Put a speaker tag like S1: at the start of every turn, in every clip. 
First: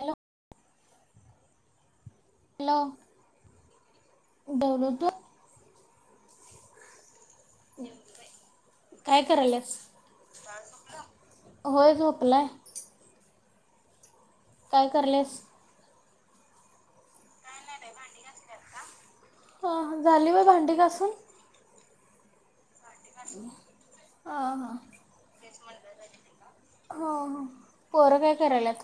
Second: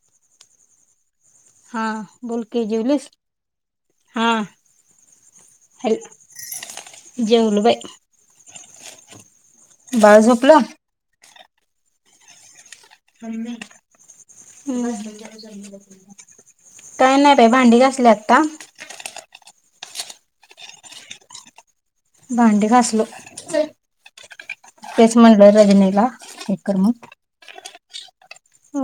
S1: Hello
S2: हा बोल की
S1: हॅलो
S2: जेवलीस हा.
S1: जेवलो तू?
S2: हॅलो. जेवलो बाई
S1: काय करायल्यत?
S2: बाळ झोपल.
S1: होय झोपलाय.
S2: पज [inaudible]
S1: काय
S2: हम्म.
S1: करायल्यास?
S2: काय नाय बाई भांडी घासले आता.
S1: ह ह झाली बई भांडी घासून.
S2: भांडी घास. हो चल
S1: हा हा.
S2: तेच म्हणल रजनीला हे कर मग.
S1: पोरगी अ हे. करायल्यात.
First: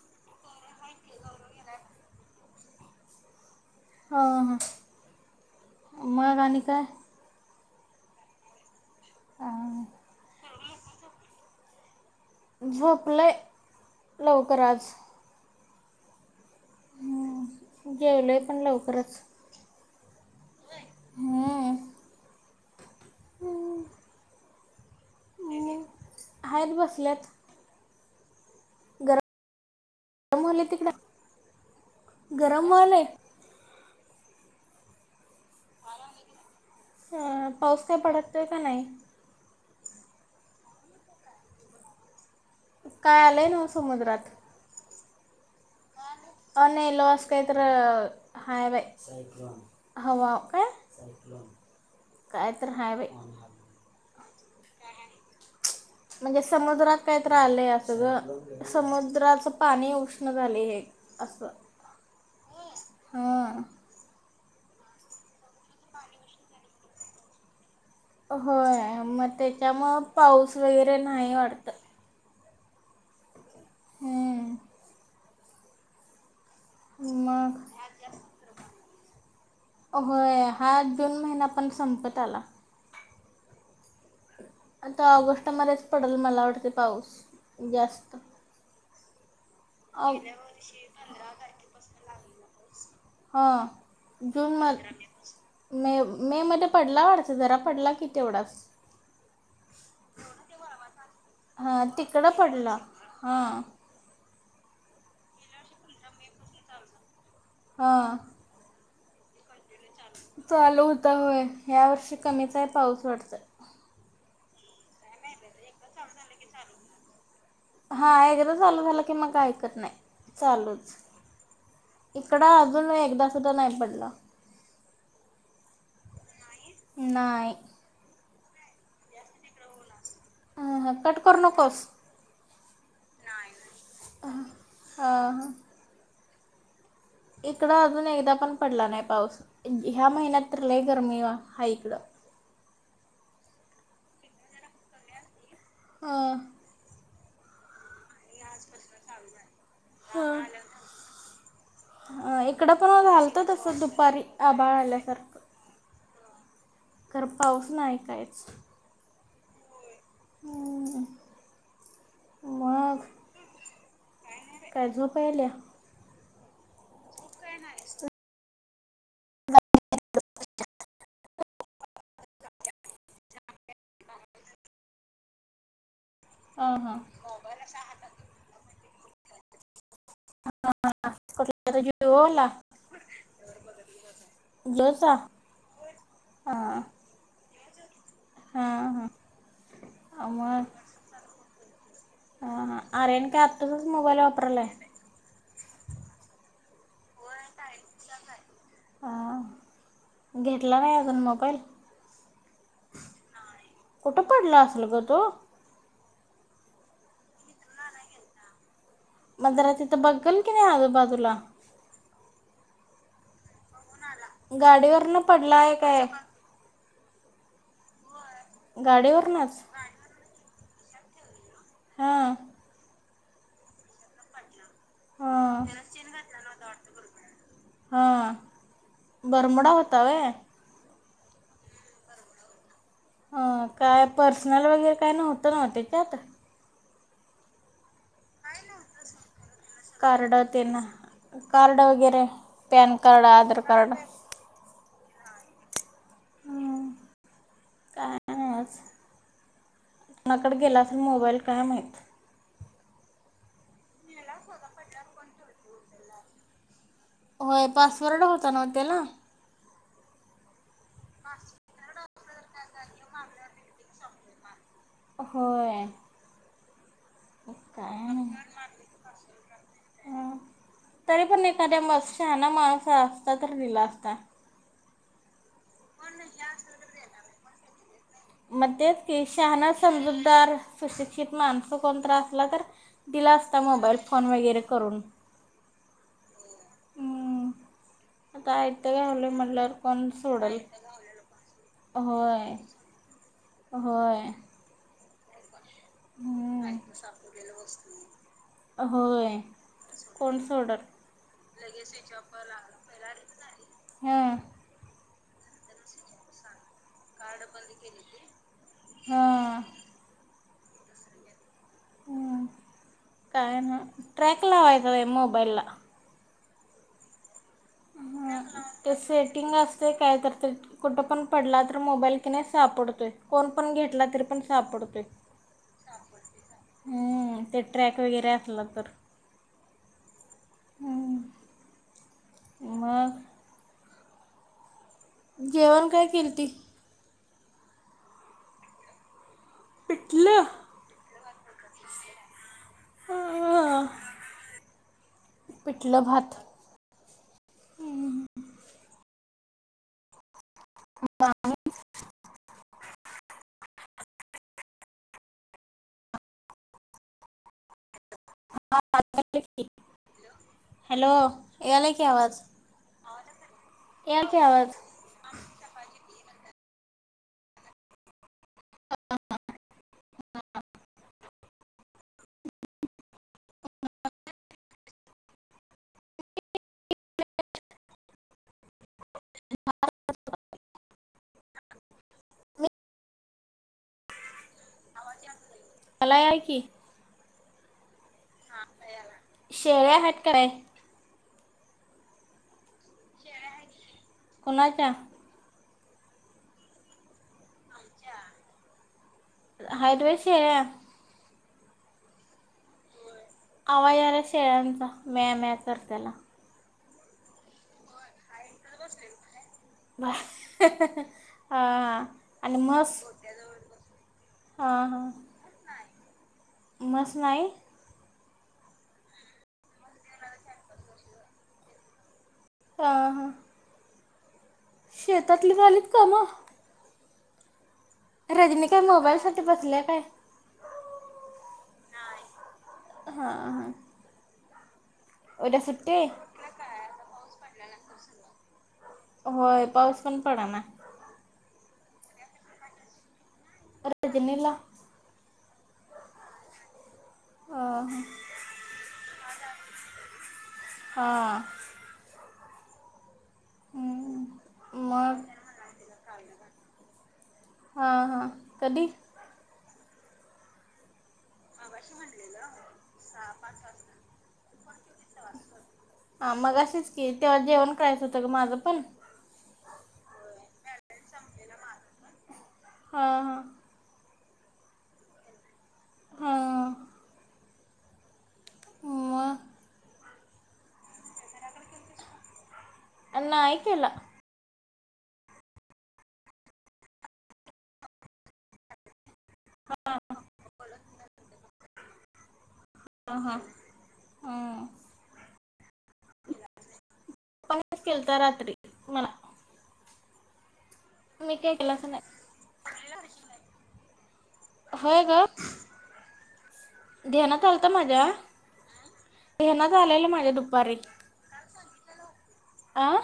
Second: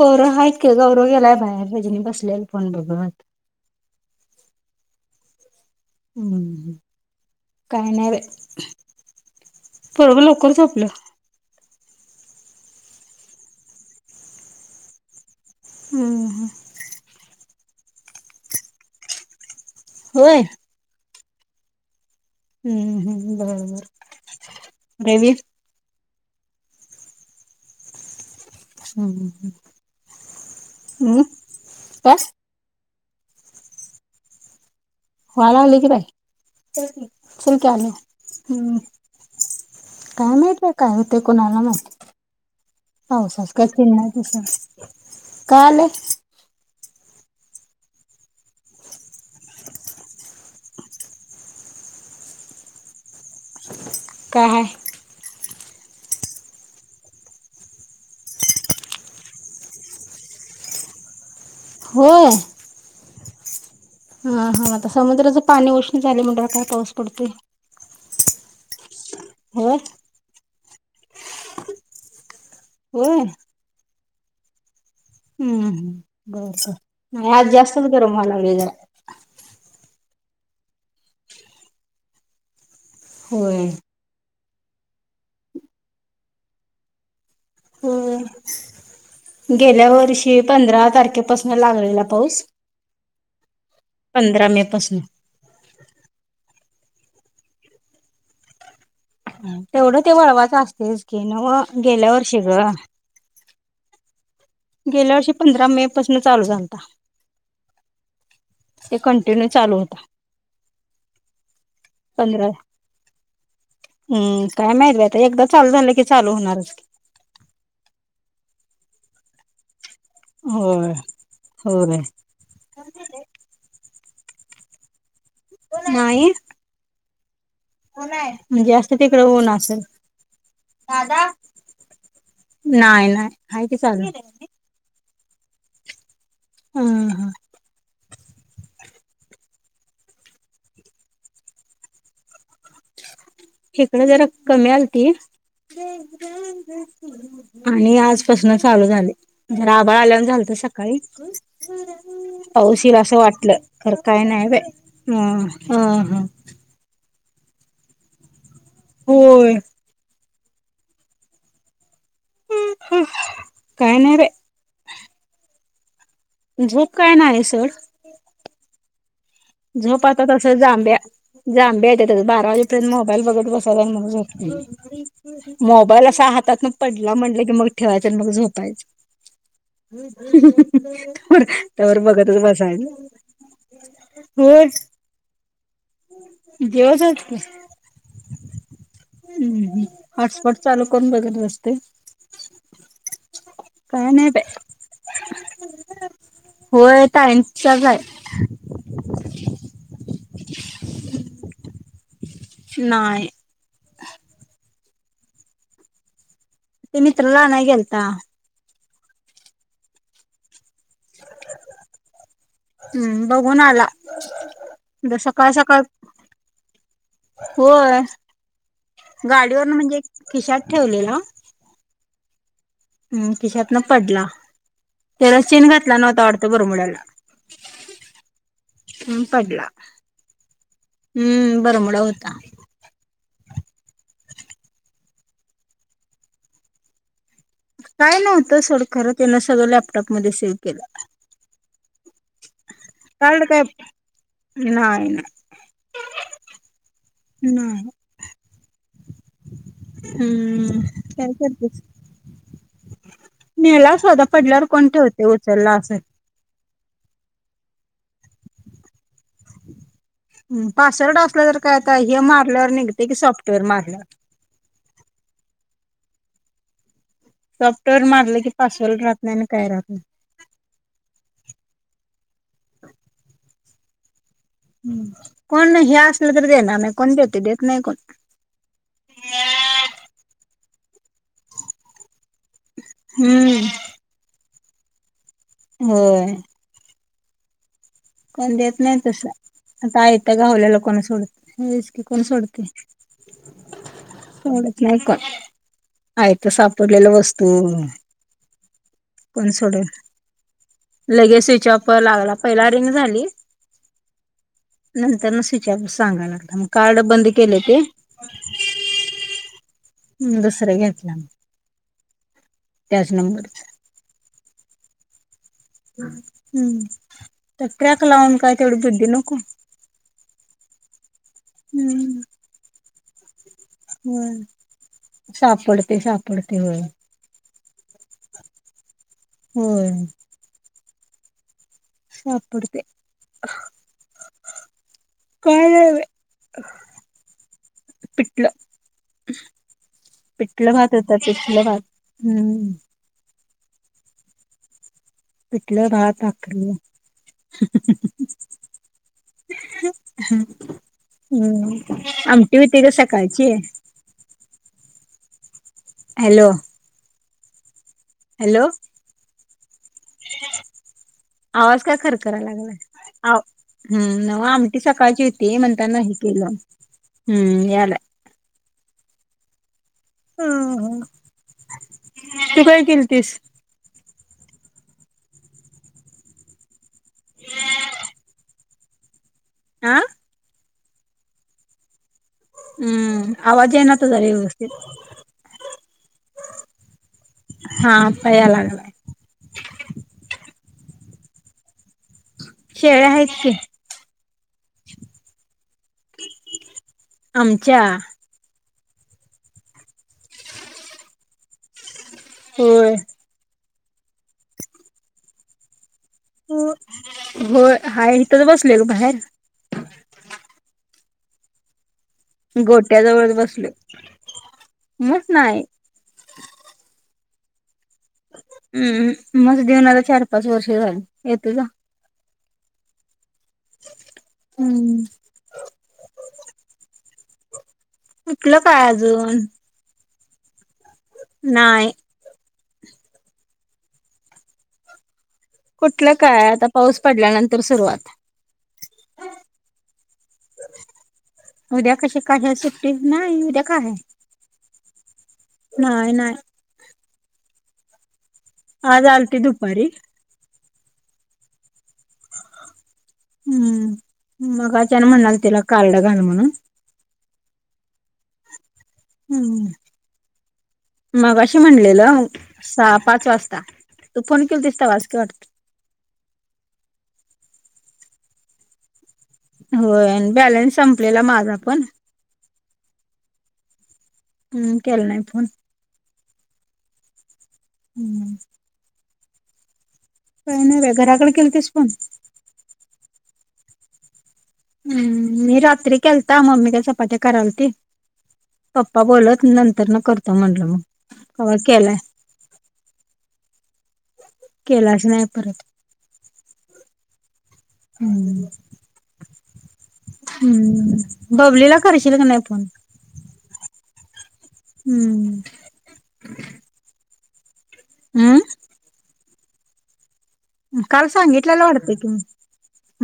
S2: पोर हाय की गौरव गेलाय बाहेर भजनी बसलेत फोन बघत.
S1: हा हा.
S2: हम्म
S1: मग आणि
S2: हम्म.
S1: काय?
S2: काय नई बय पोरग लवकर झोप ल
S1: झोपलय लवकर आज.
S2: हम्म हम्म.
S1: जेवलोय पण लवकरच.
S2: होय.
S1: हम्म.
S2: हम्म. हम्म बरबर. रेवी
S1: हायत बसल्यात.
S2: हम्म हम्म.
S1: अमोहोलय तिकड
S2: मग काय
S1: गरम होलय
S2: हो [unintelligible] आला आले की बाई
S1: अ
S2: चलक
S1: पाऊस
S2: आले
S1: काय पडतोय का
S2: हम्
S1: नाही?
S2: काय माहीत बई काय हो ते कोणाला माहीत. हो
S1: काय आलंय
S2: स [unintelligible]
S1: नव्ह
S2: का चन
S1: समुद्रात?
S2: सर काल.
S1: आणि लॉस कायतर हाय बई वज [unintelligible] हवा काय कायतर हाय बई
S2: काय हाय?
S1: म्हणजे समुद्रात काहीतर आलंय असं गं समुद्राचं पाणी उष्ण झालंय हे असं.
S2: हो.
S1: हां.
S2: हां हां आता समुद्राचं पाणी उष्ण झालंय म्हणाल्यावर काय पाऊस पडतोय?
S1: होय. मग
S2: होय
S1: त्याच्यामुळं पाऊस [unintelligible] नाही वाटतं.
S2: होय?
S1: हम्म.
S2: हम्म बर. नाही आज
S1: मग
S2: जास्तच गरम व्हाय लागलंय जरा.
S1: होय हा जून महिना पण संपत आला.
S2: होय
S1: आता ऑगस्टमध्येच पडल मला वाटतं पाऊस जास्त. ऑग
S2: गेल्यावर्षी पंधरा तारखेपासनं लागलेला पाऊस.
S1: हां.
S2: पंधरा
S1: जून
S2: मे
S1: म
S2: पासून
S1: मे मे मध्ये पडला वाटतं जरा पडला की तेवढाच.
S2: तेवढं ते वळवाचं असतंयच की नव
S1: हां
S2: गेल्या
S1: तिकडं
S2: वर्षी गं.
S1: पडला हां
S2: गेल्या वर्षी पंधरा मे पासनं चालू झालता.
S1: हां.
S2: ते कंटिन्यू चालू होता.
S1: चालू होता होय ह्या वर्षी
S2: पंधरा
S1: कमीच आहे पाऊस वाटतं.
S2: हम्म काय माहित बाई आता एकदा चालू झालं की चालू होणारच की.
S1: हां एकदा चालू झालं की मग काय ऐकत नाही.
S2: होय
S1: चालूच
S2: होय
S1: इकडं अजून एकदा सुद्धा नाही पडला.
S2: [unintelligible] नाही.
S1: नाय.
S2: [unintelligible] जास्त तिकडं ऊन असल?
S1: हां हां कट
S2: दादा,
S1: करू नकोस
S2: नाही नाही आहे की चालू. [unintelligible]
S1: हां हां.
S2: ह ह
S1: इकडं अजून एकदा पण पडला नाही पाऊस ह्या महिन्यात तर लय गरमी हाय इकडं.
S2: इकडं जरा कमी आलती
S1: हां
S2: [unintelligible] आणि आजपासनं चालू झालंय. जरा आभाळ आल्यावानी
S1: हां
S2: झालंत सकाळी [unintelligible]
S1: इकडं
S2: पाऊस येईल
S1: पण
S2: असं
S1: झालं तर
S2: वाटलं
S1: तसं
S2: खरं
S1: दुपारी
S2: काही नाही बाई
S1: आभाळ आल्यासारखं
S2: अम्म हं हं.
S1: खरं पाऊस नाही काहीच.
S2: होय.
S1: हम्म.
S2: हम्
S1: मग
S2: ह काय नाहीरे
S1: काय झोप यायल्या
S2: [inaudible] [unintelligible] काय नाही सोड झोप आता तस जांब्या जांब्या य बारा वाजेपर्यंत मोबाईल बघत बसा मोबाईल हातात मग
S1: हां हां
S2: पडला म्हटलं की मग ठेवायचं आणि मग झोपायच [inaudible]
S1: कुठला तर
S2: त्यावर बघतच
S1: जिओला
S2: बसायल
S1: जोसा [unintelligible]
S2: जेव जा की
S1: हां हां
S2: हम्म हॉटस्पॉट चालू करून बघलस्त ते
S1: ह आरन का आत
S2: काय
S1: मोबाईल
S2: नाही बाय
S1: वापरले
S2: होय ताईंचाच आहे
S1: [inaudible] घेत [unintelligible] मोबाईल
S2: नाही
S1: कुठं पडलं असल ग तो
S2: ते मित्रला आणायला गेलता
S1: मग जरा तिथं बघल की नाही आजूबाजूला
S2: हम्म बघून आला
S1: गाडीवरर न पडलाय काय
S2: हो
S1: गाडीवरनंच
S2: गाडीवरन म्हणजे खिशात ठेवले ना
S1: हां
S2: हम्म खिशात न पडला तेलास
S1: हां
S2: चेन घातला नव्हता वाटतं बरमोड्याला
S1: हां
S2: हम् पडला
S1: बरमुडा होता व्हय
S2: हम्म बरमडा होता
S1: अ काय पर्सनल वगैरे काय नव्हत त्यात
S2: ह काय नव्हतं सड खरं त्यांन सगळं लॅपटॉपमध्ये
S1: कार्ड
S2: सेव्ह
S1: ते ना
S2: केलं
S1: [unintelligible] पॅन कार्ड आधार कार्ड
S2: नाहीय ना
S1: हं,
S2: ना
S1: काय नाहीच
S2: हम्
S1: कोणाकडे गेला असेल मोबाईल काय
S2: [unintelligible]
S1: माहीत
S2: नेला असल आता पडल्यावर कोण ठेवतंय उचललं असेल.
S1: होय पासवर्ड होता नव्हं त्याला?
S2: हम्म पासवर्ड असला तर काय आता हे मारल्यावर निघतंय की सॉफ्टवेअर मारल्यावर.
S1: होय.
S2: सॉफ्टवेअर
S1: काय
S2: मारलं की
S1: नाही
S2: पासवर्ड राहत नाही आणि काय राहत नाही
S1: [unintelligible] तरी पण एखाद्या म शहाना माणूस असता तर दिला अस ता
S2: हम्म कोण हे असल तर देणार नाही कोण देतंय? देत नाही कोण.
S1: मग तेच की शहाणा, समजूतदार, सुशिक्षित माणसं कोण तर अस ला तर दिला असता
S2: हम्म
S1: मोबाईल फोन वगैरे करून.
S2: होय.
S1: हम्म. आता
S2: कोण देत
S1: आयतं
S2: नाही तसं
S1: घावलंय म्हटल्यावर
S2: आता
S1: कोण
S2: आयतं
S1: सोडल
S2: गावलेलं कोण सोडत होयच की कोण
S1: होय
S2: सोडतंय?
S1: होय.
S2: सोडत नाही कोण. आयतं
S1: हम्म
S2: सापडलेलं वस्तू
S1: होय.
S2: कोण सोडल?
S1: कोण सोडल
S2: लगे स्विच ऑप लागला पहिला
S1: हां
S2: [unintelligible] नंतरन स्विच ऑफ सांगाय लागला मग. कार्ड बंद केले ते
S1: [unintelligible] हां.
S2: हम्म दुसरं घेतलं मग.
S1: हम्म
S2: त्याच
S1: काय आणि
S2: नंबरचा
S1: म? ट्रॅक लावा [unintelligible] मोबाईलला.
S2: हम्म त ट्रॅक लावून
S1: हां
S2: काय तेवढी
S1: ते
S2: बुद्धी नको?
S1: सेटिंग असते काय तर ते कुठं पण पडला तर मोबाईल
S2: हम्म
S1: क नाही सापडतोय. कोण? करुन घेतला तरी पण
S2: होय
S1: सापडतोय,
S2: सापडते सापडते होय
S1: हम्म. ट्रॅक वगैरे असल तर.
S2: होय. सापडते.
S1: मग जेवण काय केलती.
S2: पिटलं.
S1: पिठलं
S2: पिटल भातच. पिटल भात हम्.
S1: हा.
S2: पिठल् भात भाकरी. हा [unintelligible] हम्म. आमटी होती ग सकाळची. हॅलो. हॅलो
S1: हॅलो
S2: आवाज
S1: यायला
S2: का
S1: की आवाज
S2: खरखराय लागलाय हम्म,
S1: याल की
S2: नव्हं
S1: आवाज
S2: आमटी सकाळची होती म्हणतान हे केलो. हम्म, यालाय.
S1: हा हा.
S2: ह ह तू काय केलतीस. हम [unintelligible] आ.. हम्म आवाजा येना तुझा वेवस्तीत.
S1: अलाय आहे की.
S2: हा. याय लागलाय.
S1: शेळ्या हाईत की काय.
S2: शेळ्या आहेत की.
S1: कोणाच्या.
S2: आमच्या.
S1: हाईत व्हय शेळ्या.
S2: होय.
S1: आवाज यायलाय शेळ्यांचा म्या-म्या करत्याला.
S2: होय हाय इथच बसलोय ग बाहेर.
S1: बाहेर हा, हा.
S2: गोट्या जवळच बसलोय
S1: हां हां
S2: म्हस नाही.
S1: म्हस नाही.
S2: हम्म म्हस देऊन आता चार-पाच वर्ष झाली, येतो जा
S1: आ, हा,
S2: हम्म
S1: शेतातली झालीत काम.
S2: कुठलं
S1: रजनी काय मोबाईल साठी
S2: अजून
S1: बसल्या काय.
S2: नाही.
S1: हा, हा.
S2: कुठलं काय आता पाऊस पडल्यानंतर सुरुवात.
S1: होय पाऊस पण पडना
S2: उद्या कशी कशाची सुट्टी नाही.
S1: अ तनला [unintelligible]
S2: नाहीय नाय.
S1: अ.
S2: आज आलती दुपारी.
S1: हा.
S2: हम्म मग अचानक म्हणाली तिला कार्ड घाल म्हणून.
S1: हा, हा कधी.
S2: हम्म. मगाशी म्हणलेलं सहा-पाच वाजता, तू फोन केलतीस तेव्हा च की वाटत.
S1: हा मगाशी च की तेव्हा जेवण करायचं होतं ग माझं पण.
S2: होय आणि बॅलन्स संपलेला माझा पण.
S1: हा हा.
S2: हम्म केलं नाही फोन.
S1: हां
S2: हम्म.
S1: मग
S2: काही नाही बाई. घराकडे केलतीस फोन?
S1: अ नाही केला.
S2: हम्म मी रात्री केलता मम्मी काय चपात्या करालती, पप्पा बोलत नंतर न करतो म्हटलं मग तेव्हा केलाय,
S1: हां हां हां
S2: केला च नाही परत.
S1: [inaudible] पप्पा नी च केलता
S2: हम्म
S1: रात्री मला.
S2: हम्म.
S1: मी काय केलं
S2: बबलीला
S1: असं
S2: करशील काय नाही फोन.
S1: होय ग
S2: हम्म
S1: ध्यान करतो माझ्यावर.
S2: हम्म
S1: हेनाच झालेला माझ्या डोकी
S2: काल सांगितलेलं वाटत ते तून.
S1: अं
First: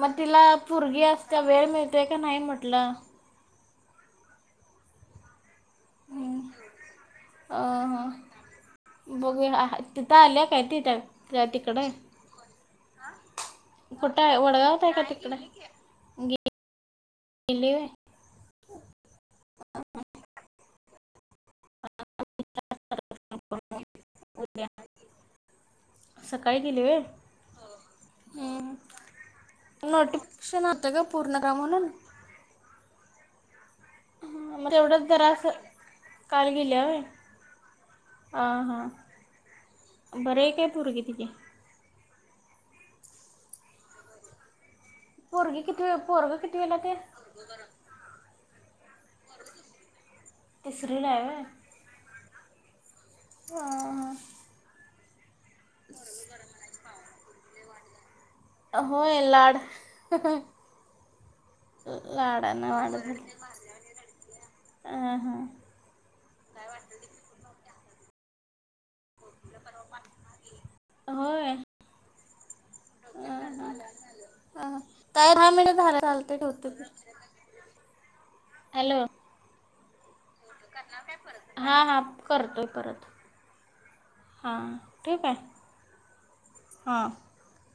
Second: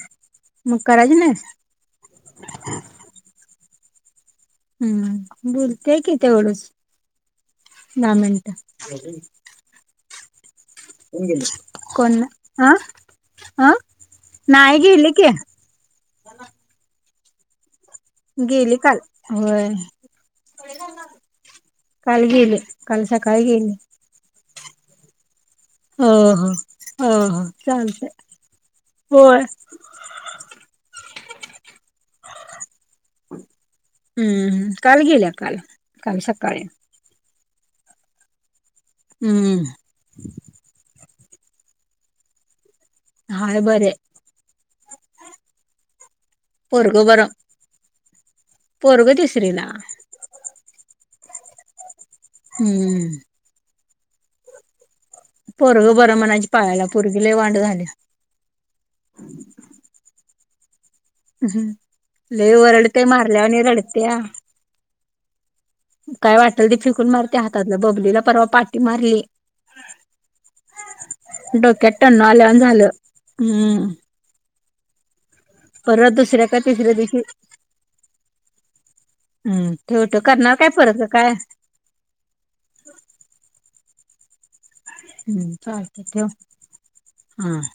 S1: मग तिला
S2: मग
S1: पोरगी
S2: करायची नाही
S1: असत्या वेळ मिळतोय का नाही म्हटलं.
S2: हम्म. बोलत्या कि तेवढच
S1: अ ह
S2: दहा मिनट.
S1: बघूया तिथं आल्या कायकी या तिकडे,
S2: हा हा
S1: कुठे
S2: नाही
S1: वडगावत आहे का
S2: गेले की
S1: तिकडे आहे? गेली होय.
S2: गेली काल होय. काल गेले काल सकाळी गेले.
S1: ध
S2: हो
S1: [unintelligible]
S2: हो
S1: सकाळी गेली व्हय? हो
S2: चालतय
S1: हं
S2: होय
S1: नोटिफिकेशन आलत ग. पूर्ण काम म्हणून.
S2: [inaudible] हम्म हम्म
S1: मग
S2: काल
S1: तेवढंच
S2: गेल्या
S1: जरासं
S2: काल. काल सकाळी.
S1: अं
S2: हम्म
S1: हं. बरे के पुरगी तिजी?
S2: हाय बरेहाय.
S1: पोरगी किती वी पोरग कितवीला ते?
S2: पोरगं तीसरी ला.
S1: तीसरीलाय व्हय?
S2: हम्म.
S1: हा
S2: पोरगं बरं म्हणायची पाळी आल्या पोरगी लई वांड झालीया.
S1: होय लाड हं, अ.
S2: हम. लई वरडते मारल्यानी रडत्या.
S1: आ, हां.
S2: [inaudible] काय वाटल ते फिकून मारते हातातलं बबलीला परवा पा डी मारली
S1: होय
S2: [unintelligible] डोक्यात टन वाल्या झाल. [inaudible]
S1: हां हां
S2: हम्म, [inaudible]
S1: हा काय दहा मिनिट झालं
S2: परत
S1: चालते
S2: दुसऱ्या का
S1: ठेवते
S2: तीसऱ्या दिवशी [inaudible]
S1: हॅलो, [inaudible]
S2: हं ठेव तो करणार काय? फरक काय? [inaudible]
S1: [inaudible] हा.
S2: हम्म चालतंय ठेव.
S1: हां
S2: [inaudible] हा. [inaudible]